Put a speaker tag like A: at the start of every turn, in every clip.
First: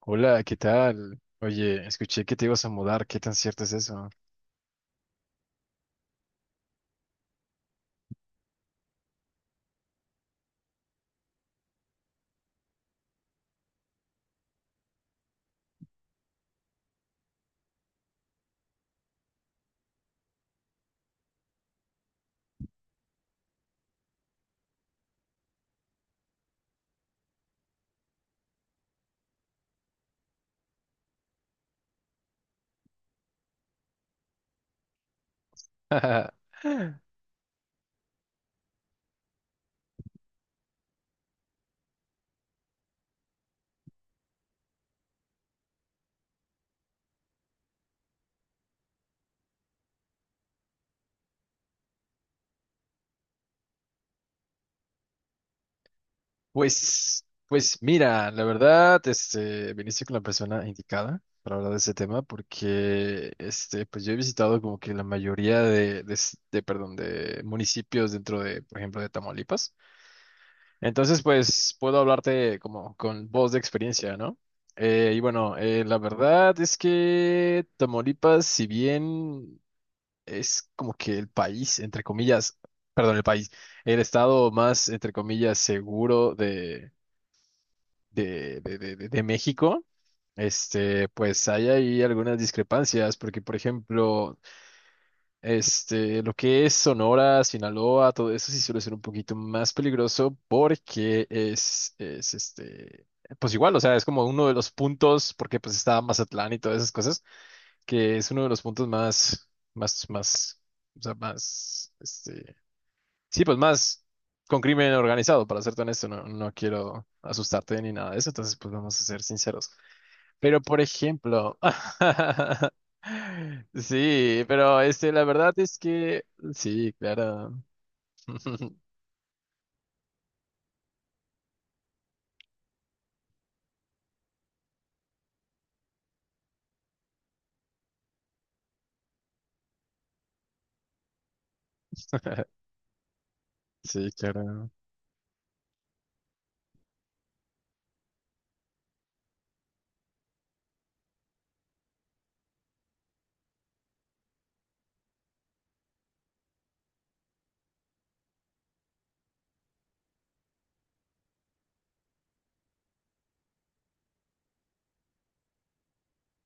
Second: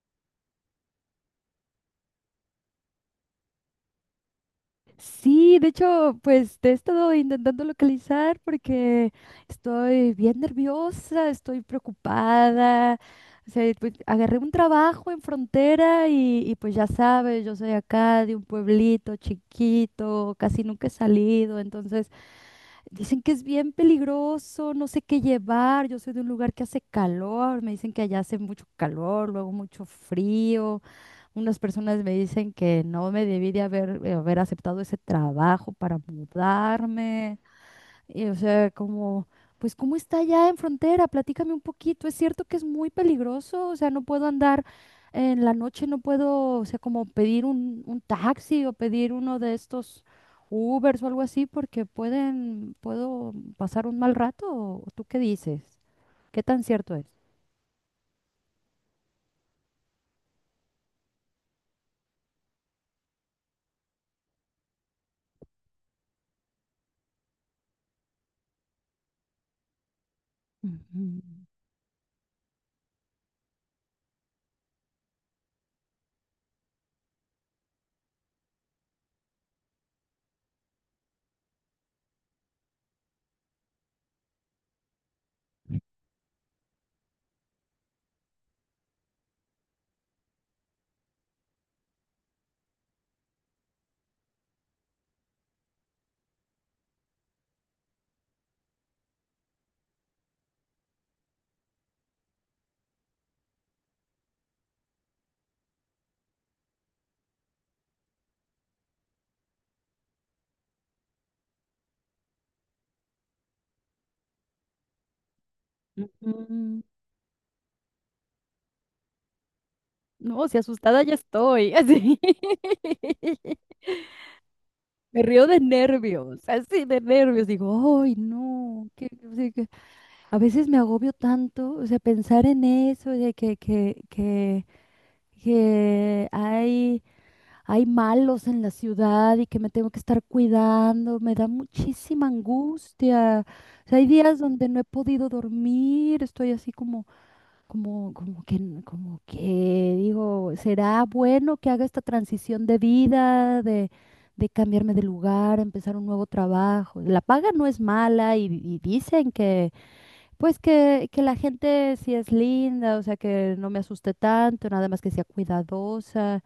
A: Hola, ¿qué tal? Oye, escuché que te ibas a mudar, ¿qué tan cierto es eso?
B: Sí, de hecho, pues te he estado intentando localizar porque estoy bien nerviosa, estoy preocupada. O sea, pues, agarré un trabajo en frontera y pues ya sabes, yo soy acá de un pueblito chiquito, casi nunca he salido, entonces dicen que es bien peligroso, no sé qué llevar, yo soy de un lugar que hace calor, me dicen que allá hace mucho calor, luego mucho frío. Unas personas me dicen que no me debí de haber aceptado ese trabajo para mudarme. Y, o sea, como, pues, ¿cómo está allá en frontera? Platícame un poquito. Es cierto que es muy peligroso. O sea, no puedo andar en la noche, no puedo, o sea, como pedir un taxi o pedir uno de estos Ubers o algo así, porque pueden, puedo pasar un mal rato. ¿O tú qué dices? ¿Qué tan cierto es?
A: Pues, mira, la verdad, viniste con la persona indicada para hablar de ese tema, porque, pues yo he visitado como que la mayoría de, perdón, de municipios dentro de, por ejemplo, de Tamaulipas.
B: Ujú,
A: Entonces, pues, puedo hablarte como con voz de experiencia, ¿no? Y bueno, la verdad es que Tamaulipas, si bien es como que el país, entre comillas, perdón, el país, el estado más, entre comillas, seguro de México. Pues hay ahí algunas discrepancias, porque por ejemplo, lo que es Sonora, Sinaloa, todo eso sí suele ser un poquito más peligroso porque es pues igual, o sea, es como uno de los puntos, porque pues está Mazatlán y todas esas cosas que es uno de los puntos más, más, más, o sea, más, sí, pues más con crimen organizado, para serte honesto, no, no
B: ujú.
A: quiero asustarte ni nada de eso, entonces pues vamos a ser sinceros.
B: No, si
A: Pero, por
B: asustada ya
A: ejemplo,
B: estoy, así.
A: sí, pero
B: Me
A: la
B: río
A: verdad
B: de
A: es que,
B: nervios, así
A: sí,
B: de nervios.
A: claro.
B: Digo, ay, no, que, o sea, que a veces me agobio tanto, o sea, pensar en eso, de que hay, hay malos en la ciudad y que me tengo que estar cuidando, me da muchísima angustia. O sea, hay
A: Sí,
B: días donde
A: claro.
B: no he podido dormir, estoy así como que digo, ¿será bueno que haga esta transición de vida, de cambiarme de lugar, empezar un nuevo trabajo? La paga no es mala y dicen que la gente sí es linda, o sea, que no me asuste tanto, nada más que sea cuidadosa.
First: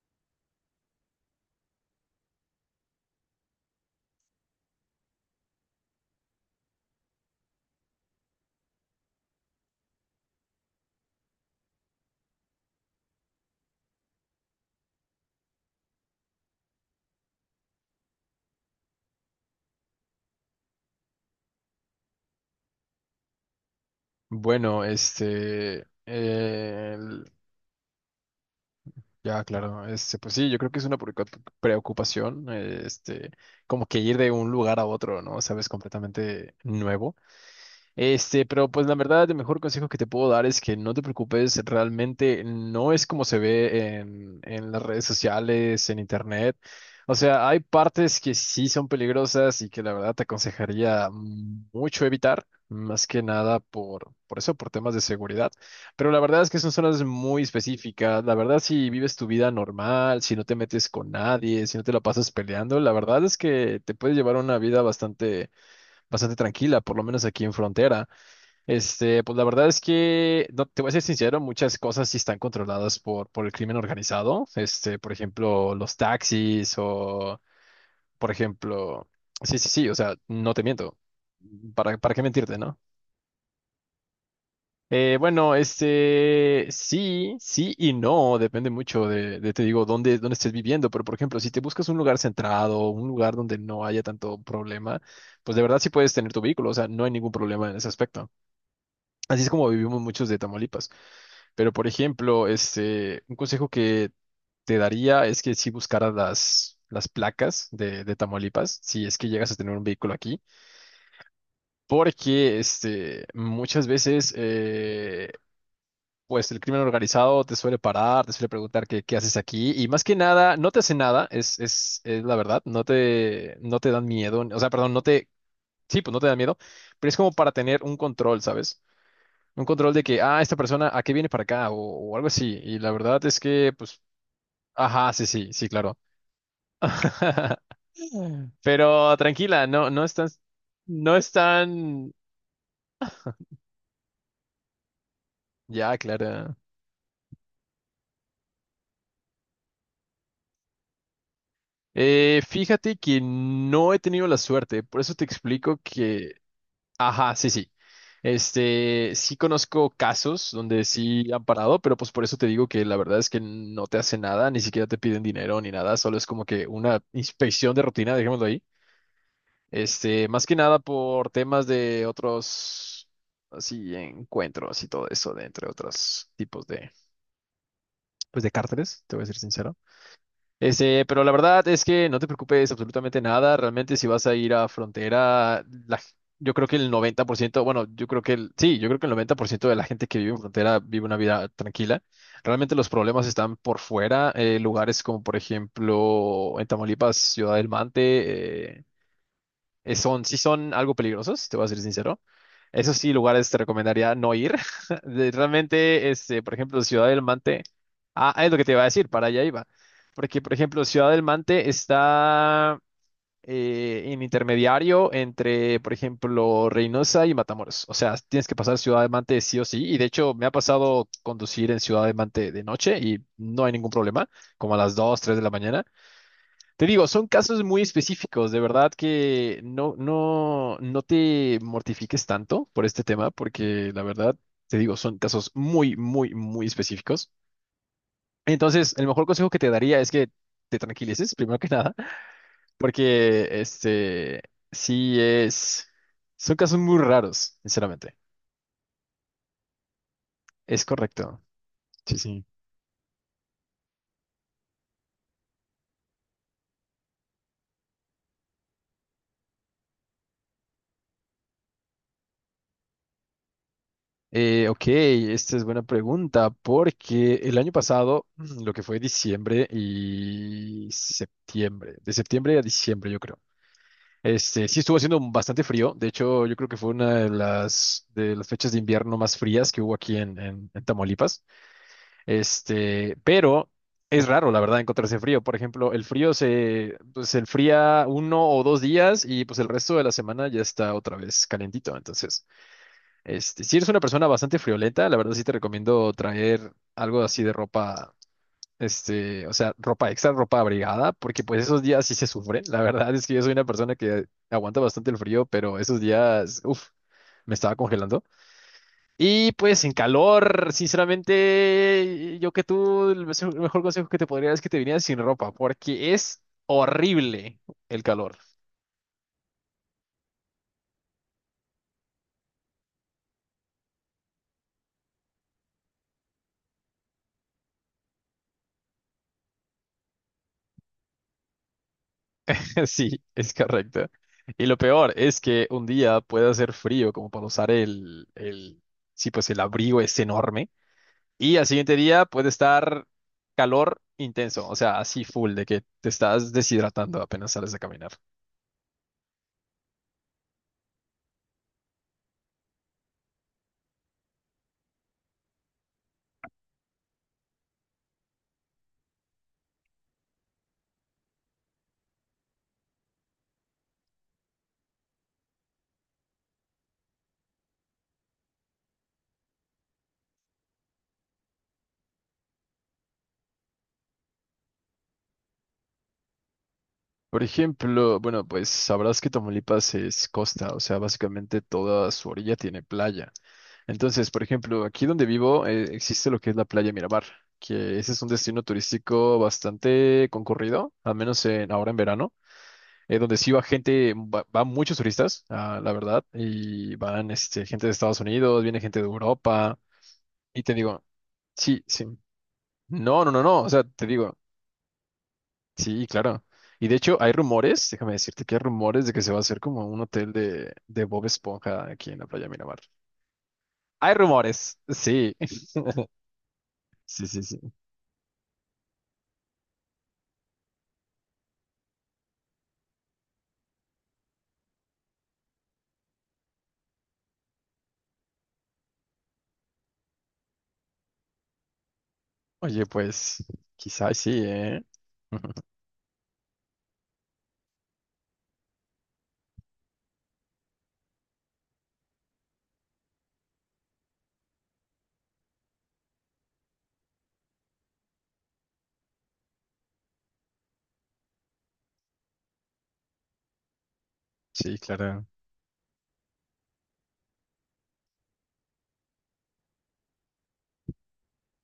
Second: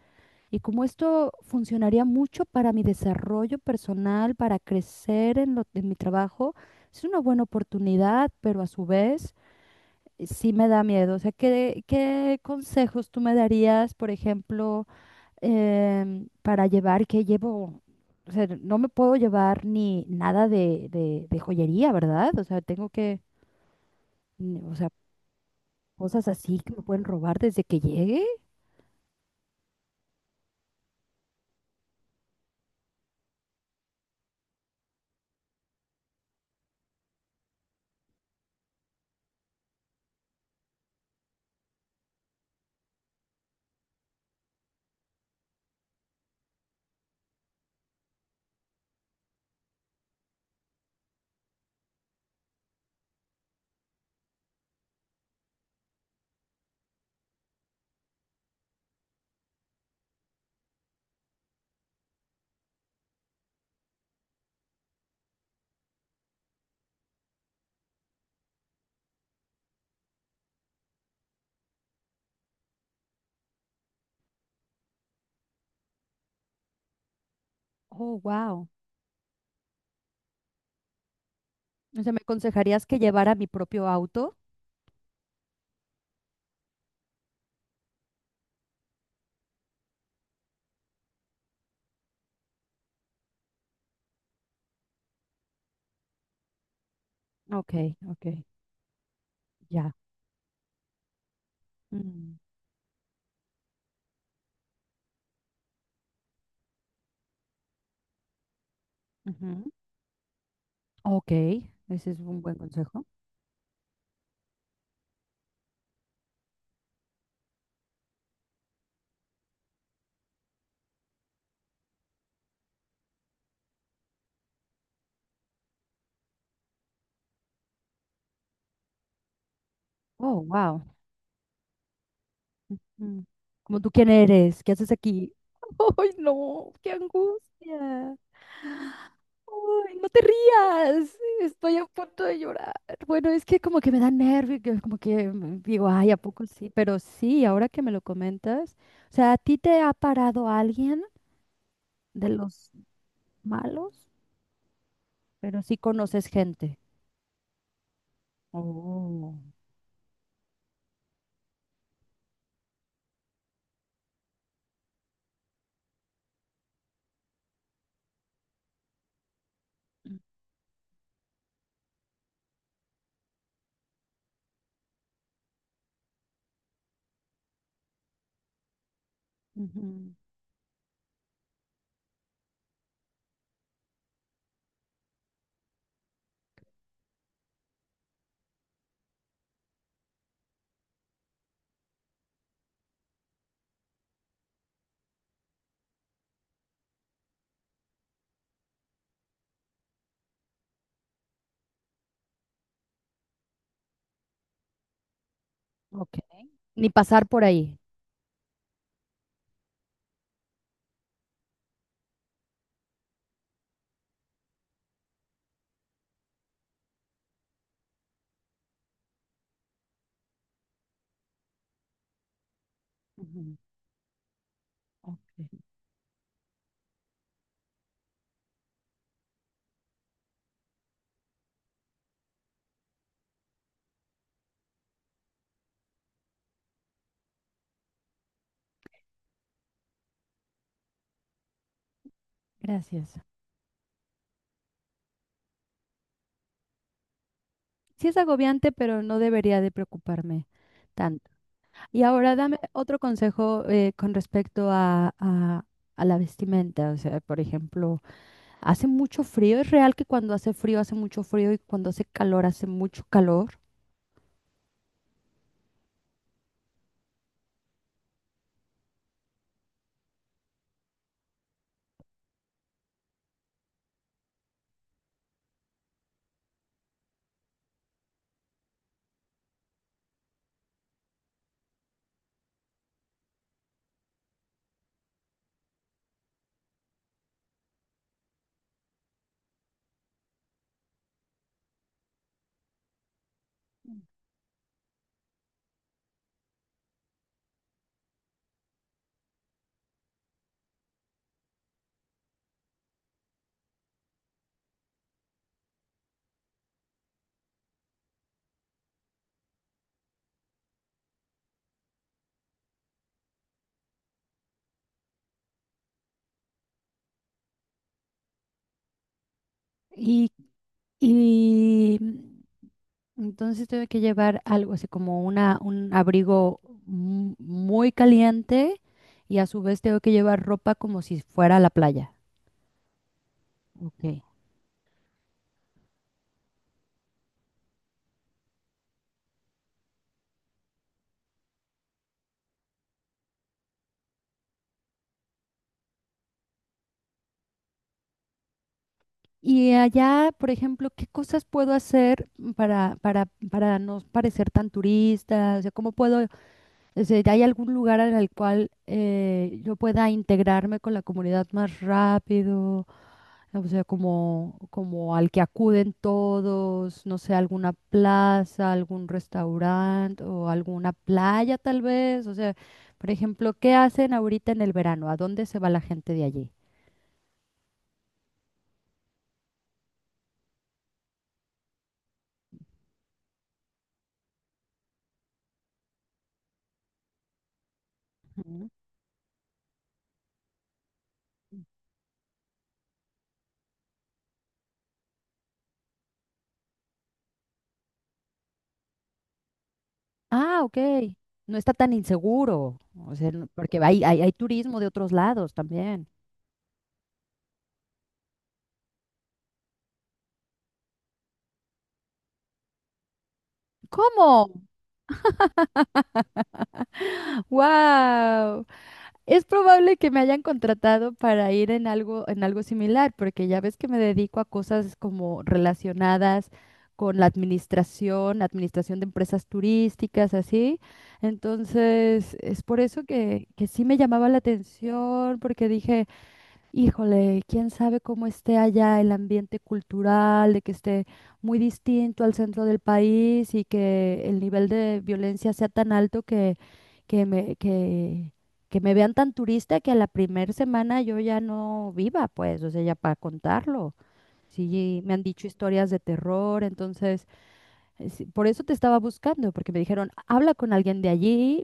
B: Y como esto funcionaría mucho para mi desarrollo personal, para crecer en mi trabajo, es una buena oportunidad, pero a su vez sí me da miedo. O sea, ¿qué, qué consejos tú me darías, por ejemplo, para llevar? ¿Qué llevo? O sea, no me puedo llevar ni nada de joyería, ¿verdad? O sea, tengo que, o
A: Bueno,
B: sea,
A: este,
B: cosas así que me
A: eh,
B: pueden robar desde que llegue.
A: Ya, claro, pues sí, yo creo que es una preocupación, como que ir de un lugar a otro, ¿no? Sabes, completamente nuevo. Pero pues la verdad, el mejor consejo que te puedo dar es que no te preocupes, realmente no es como se ve en las redes sociales, en internet. O sea, hay partes que sí son peligrosas y que la verdad te aconsejaría mucho evitar, más que nada por eso, por temas de seguridad. Pero la verdad es que son zonas muy específicas. La verdad, si vives tu vida normal, si no te metes con nadie, si no te la pasas peleando, la verdad es que te puedes llevar una vida bastante, bastante tranquila, por lo menos aquí en frontera. Pues la verdad es que, no, te voy a ser sincero, muchas cosas sí están controladas por el crimen organizado. Por ejemplo, los taxis o,
B: Oh,
A: por
B: wow.
A: ejemplo, sí, sí, sí, o sea, no te miento. ¿Para,
B: O
A: para
B: sea, ¿me
A: qué mentirte, no?
B: aconsejarías que llevara mi propio auto?
A: Bueno, sí, sí y no, depende mucho de, te digo, dónde estés viviendo, pero por ejemplo, si te buscas un lugar centrado, un lugar donde no haya tanto problema, pues de verdad sí puedes tener tu vehículo, o sea, no hay ningún problema
B: Ok,
A: en ese
B: ok,
A: aspecto. Así es como
B: ya.
A: vivimos muchos de Tamaulipas. Pero, por
B: Mm,
A: ejemplo, un consejo que te daría es que si buscaras las placas de Tamaulipas, si es que llegas a
B: ujú.
A: tener un vehículo aquí,
B: Ok, ese es un buen
A: porque
B: consejo.
A: muchas veces pues el crimen organizado te suele parar, te suele preguntar qué haces aquí, y más que nada, no te hace nada, es la verdad, no te dan miedo, o sea, perdón, sí, pues no te dan miedo, pero es como para tener un control, ¿sabes? Un control de que,
B: Oh,
A: ah, esta
B: wow.
A: persona, ¿a qué viene para acá? O algo así. Y la
B: Mm.
A: verdad es que,
B: Como tú
A: pues,
B: quién eres, ¿qué haces
A: ajá, sí,
B: aquí?
A: sí, sí, claro.
B: ¡Ay, no! ¡Qué angustia!
A: Pero tranquila, no,
B: ¡Ay,
A: no
B: no te
A: están, no
B: rías! Estoy a
A: están,
B: punto de llorar. Bueno, es que como que me da nervio, que como que digo,
A: ya,
B: ay, ¿a poco
A: Clara.
B: sí? Pero sí, ahora que me lo comentas, o sea, ¿a ti te ha parado alguien de
A: Eh,
B: los
A: fíjate que no he
B: malos?
A: tenido la suerte, por eso te
B: Pero sí
A: explico
B: conoces
A: que,
B: gente.
A: ajá, sí, sí.
B: Oh.
A: Sí conozco casos donde sí han parado, pero pues por eso te digo que la verdad es que no te hace nada, ni siquiera te piden dinero ni nada, solo es como que una inspección de rutina, dejémoslo ahí. Más que nada por temas de otros, así, encuentros y todo eso, de entre otros tipos de, pues, de cárteles, te voy a ser sincero.
B: Ujú,
A: Pero la verdad es que no te preocupes absolutamente nada. Realmente si vas a ir a frontera, la yo creo que el 90%, bueno, yo creo que el 90% de la gente que vive en frontera vive una vida tranquila. Realmente los problemas están por fuera, lugares como por ejemplo en Tamaulipas, Ciudad del Mante, sí son algo peligrosos, te voy a ser sincero. Esos sí, lugares te recomendaría no ir. Realmente,
B: ok.
A: por ejemplo,
B: Ni
A: Ciudad del
B: pasar por
A: Mante.
B: ahí.
A: Ah, es lo que te iba a decir, para allá iba. Porque, por ejemplo, Ciudad del Mante está en intermediario entre, por ejemplo, Reynosa y Matamoros. O sea, tienes que pasar Ciudad del Mante sí o sí. Y de hecho, me ha pasado conducir en Ciudad del Mante de noche y
B: Ujú,
A: no hay ningún problema, como a las dos 3 de la
B: ok.
A: mañana. Te digo, son casos muy específicos, de verdad que no, no, no te mortifiques tanto por este tema, porque la verdad, te digo, son casos muy, muy, muy específicos. Entonces, el mejor consejo que te daría es que te tranquilices, primero que nada,
B: Gracias.
A: porque sí son casos muy raros,
B: Sí
A: sinceramente.
B: es agobiante, pero no debería de preocuparme
A: Es
B: tanto.
A: correcto.
B: Y
A: Sí,
B: ahora
A: sí.
B: dame otro consejo con respecto a, a la vestimenta. O sea, por ejemplo, hace mucho frío. Es real que cuando hace frío hace mucho frío y cuando hace calor hace mucho calor.
A: Ok, esta es buena pregunta, porque el año pasado, lo que fue diciembre y septiembre, de septiembre a diciembre, yo creo. Sí estuvo haciendo bastante frío. De hecho, yo creo que fue una de las fechas de invierno más frías que hubo aquí en Tamaulipas. Pero es raro, la verdad, encontrarse frío. Por ejemplo, el frío se enfría 1 o 2 días y pues el resto de la semana ya está otra vez calentito. Entonces. Si eres una persona bastante friolenta, la verdad sí te recomiendo traer algo así de ropa, o sea, ropa extra, ropa abrigada, porque pues esos días sí se sufren. La verdad es que yo soy una persona que aguanta bastante el frío, pero esos días, uff, me estaba congelando. Y pues en calor, sinceramente, yo que tú, el mejor consejo que te podría dar es que te vinieras sin ropa, porque es horrible el calor.
B: Y, y mm, entonces tengo que llevar algo así como un abrigo muy caliente y a su vez tengo que llevar ropa como si fuera a la playa.
A: Sí, es
B: Ok.
A: correcto. Y lo peor es que un día puede hacer frío como para usar sí, pues el abrigo es enorme. Y al siguiente día puede estar calor intenso, o sea, así full, de que te estás deshidratando apenas sales a caminar.
B: Y allá, por ejemplo, ¿qué cosas puedo hacer para no parecer tan turista? O sea, ¿cómo puedo, o sea, ¿hay algún lugar en el cual yo pueda integrarme con la comunidad más rápido? O sea, como, como al que acuden todos, no sé, alguna plaza, algún restaurante o alguna playa tal vez. O sea, por ejemplo, ¿qué hacen ahorita en el verano? ¿A dónde se va la gente de allí?
A: Por ejemplo, bueno, pues sabrás que Tamaulipas es costa, o sea, básicamente toda su orilla tiene playa. Entonces, por ejemplo, aquí donde vivo existe lo que es la playa Miramar, que ese es un destino
B: Ujú.
A: turístico bastante concurrido, al menos ahora en verano, donde sí va gente, van muchos turistas, ah, la verdad, y van gente de Estados Unidos, viene gente de Europa, y
B: Ah,
A: te
B: ok.
A: digo,
B: No está
A: sí,
B: tan
A: sí,
B: inseguro. O
A: no, no,
B: sea,
A: no,
B: no-
A: no, o
B: porque
A: sea,
B: hay,
A: te
B: hay
A: digo,
B: turismo de otros lados
A: sí,
B: también.
A: claro. Y de hecho hay rumores, déjame decirte que hay rumores de que se va a hacer como un hotel de Bob Esponja aquí en la playa Miramar. Hay
B: ¿Cómo?
A: rumores, sí, sí, sí, sí.
B: ¡Wow! Es probable que me hayan contratado para ir en algo similar, porque ya ves que me dedico a cosas como relacionadas con la administración, administración de empresas turísticas, así. Entonces, es por
A: Oye,
B: eso
A: pues
B: que sí me
A: quizás
B: llamaba
A: sí,
B: la
A: ¿eh?
B: atención, porque dije, híjole, quién sabe cómo esté allá el ambiente cultural, de que esté muy distinto al centro del país y que el nivel de violencia sea tan alto que me, que, que me vean tan turista que a la primera semana yo ya no viva, pues, o sea, ya para contarlo.
A: Sí,
B: Sí, me han
A: claro.
B: dicho historias de terror, entonces, sí, por eso te estaba buscando, porque me dijeron, habla con alguien de allí.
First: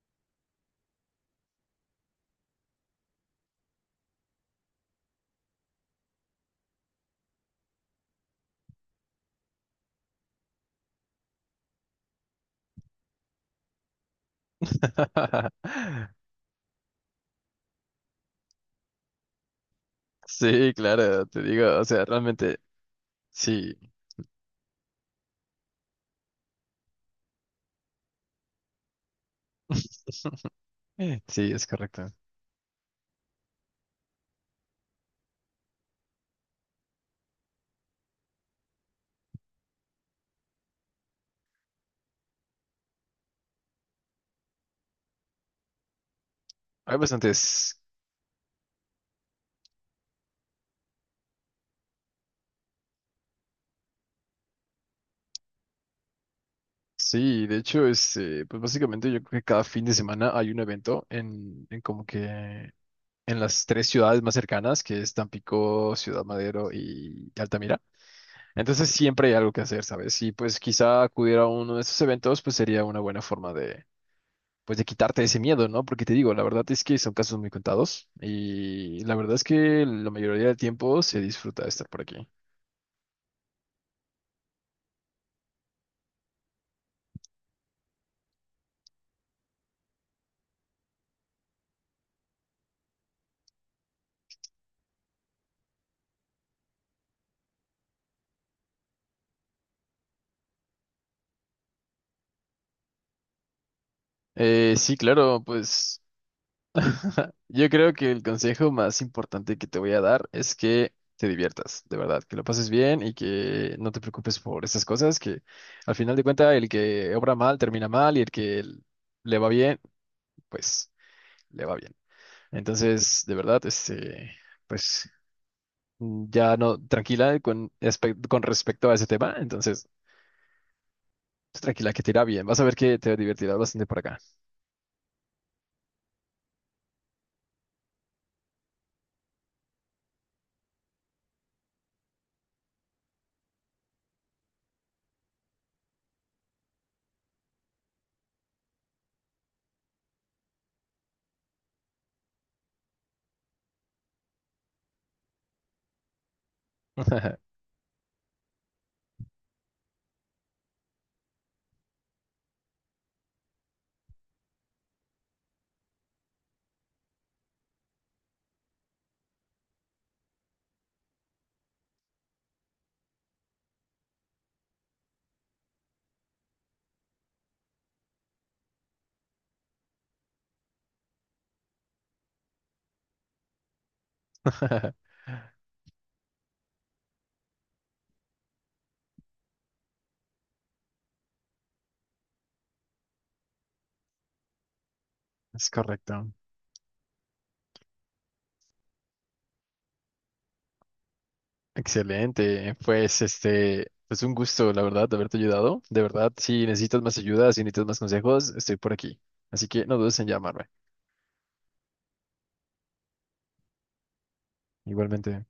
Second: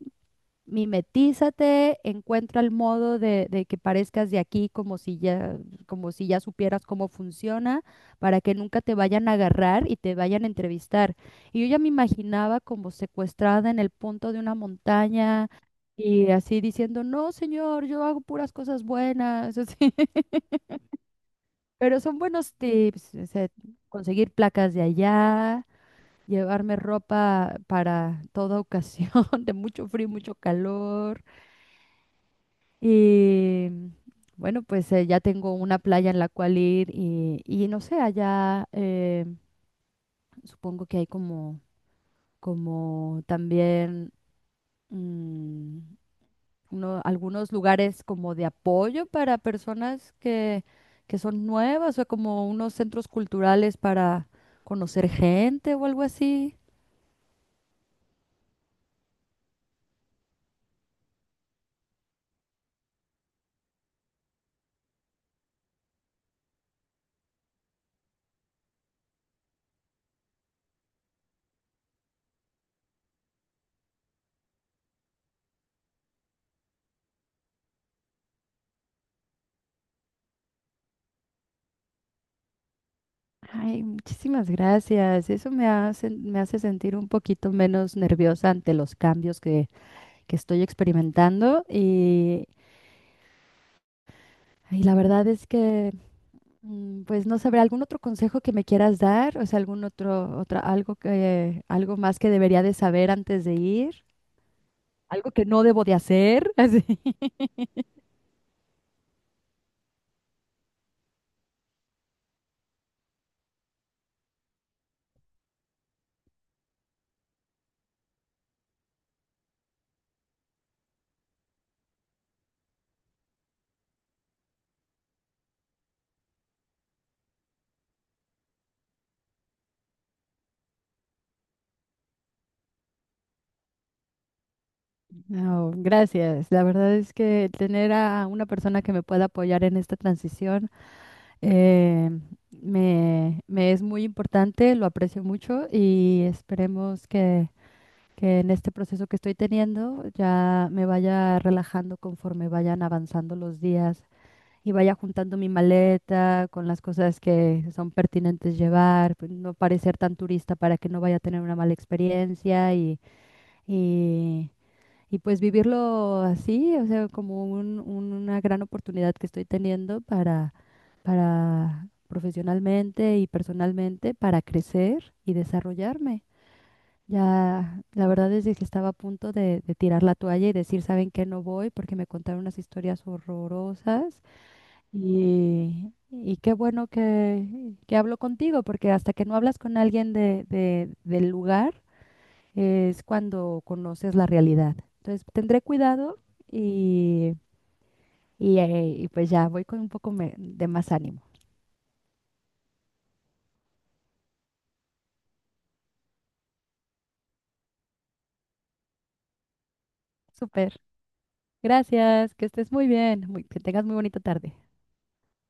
B: Mimetízate, encuentra el modo de que parezcas de aquí como si ya supieras cómo funciona, para que nunca te vayan a agarrar y te vayan a entrevistar. Y yo ya me imaginaba como secuestrada en el punto de una montaña y así diciendo, no, señor, yo hago puras cosas buenas, así.
A: Sí, claro, te digo, o
B: Pero
A: sea,
B: son buenos
A: realmente
B: tips, o sea,
A: sí,
B: conseguir placas de allá, llevarme ropa para toda ocasión, de mucho frío, y mucho calor.
A: sí, es correcto.
B: Y bueno, pues ya tengo una playa en la cual ir y no sé, allá supongo que hay como, como también mm,
A: Hay
B: algunos
A: bastantes,
B: lugares como de apoyo para personas que son nuevas o como unos centros culturales para conocer gente o algo así.
A: sí, de hecho, pues básicamente yo creo que cada fin de semana hay un evento en como que en las tres ciudades más cercanas, que es Tampico, Ciudad Madero y Altamira. Entonces siempre hay algo que hacer, ¿sabes? Y pues quizá acudir a uno de esos eventos, pues sería una buena forma pues de quitarte ese miedo, ¿no? Porque te digo, la verdad es que son casos muy contados y la verdad es que la mayoría del tiempo se disfruta de estar por aquí.
B: Ay, muchísimas gracias. Eso me hace sentir un poquito menos nerviosa ante los cambios que estoy experimentando y la verdad es que, pues no sabré, algún otro consejo que me quieras dar, o sea, algún otro, otra, algo que, algo más que debería de saber antes de ir,
A: Sí,
B: algo
A: claro,
B: que no debo de
A: pues
B: hacer, así.
A: yo creo que el consejo más importante que te voy a dar es que te diviertas, de verdad, que lo pases bien y que no te preocupes por esas cosas, que al final de cuentas el que obra mal termina mal y el que le va bien, pues le va bien. Entonces, de verdad, pues ya no, tranquila con respecto a ese tema. Entonces, tranquila que te irá bien. Vas a ver que te divertirás bastante por acá.
B: No, gracias. La verdad es que tener a una persona que me pueda apoyar en esta transición eh, me es muy importante, lo aprecio mucho y esperemos que en este proceso que estoy teniendo ya me vaya relajando conforme vayan avanzando los días y vaya juntando mi maleta con las cosas que son pertinentes llevar, pues, no parecer tan turista para que no vaya a tener una mala experiencia y, y pues vivirlo así, o sea, como una gran oportunidad que estoy teniendo para profesionalmente y personalmente, para crecer y desarrollarme. Ya, la verdad es de que estaba a punto de tirar la toalla y decir, ¿saben qué? No voy porque me contaron unas historias horrorosas y qué bueno que hablo contigo porque hasta que no hablas con alguien del lugar es cuando conoces la realidad. Entonces, tendré
A: Es
B: cuidado
A: correcto.
B: y, y pues ya voy con un poco de más ánimo.
A: Excelente. Pues un gusto, la verdad, de haberte ayudado. De verdad, si necesitas más ayuda, si necesitas más consejos, estoy por aquí. Así que no dudes en llamarme.
B: Súper. Gracias, que estés muy bien, que tengas muy bonita tarde.
A: Igualmente.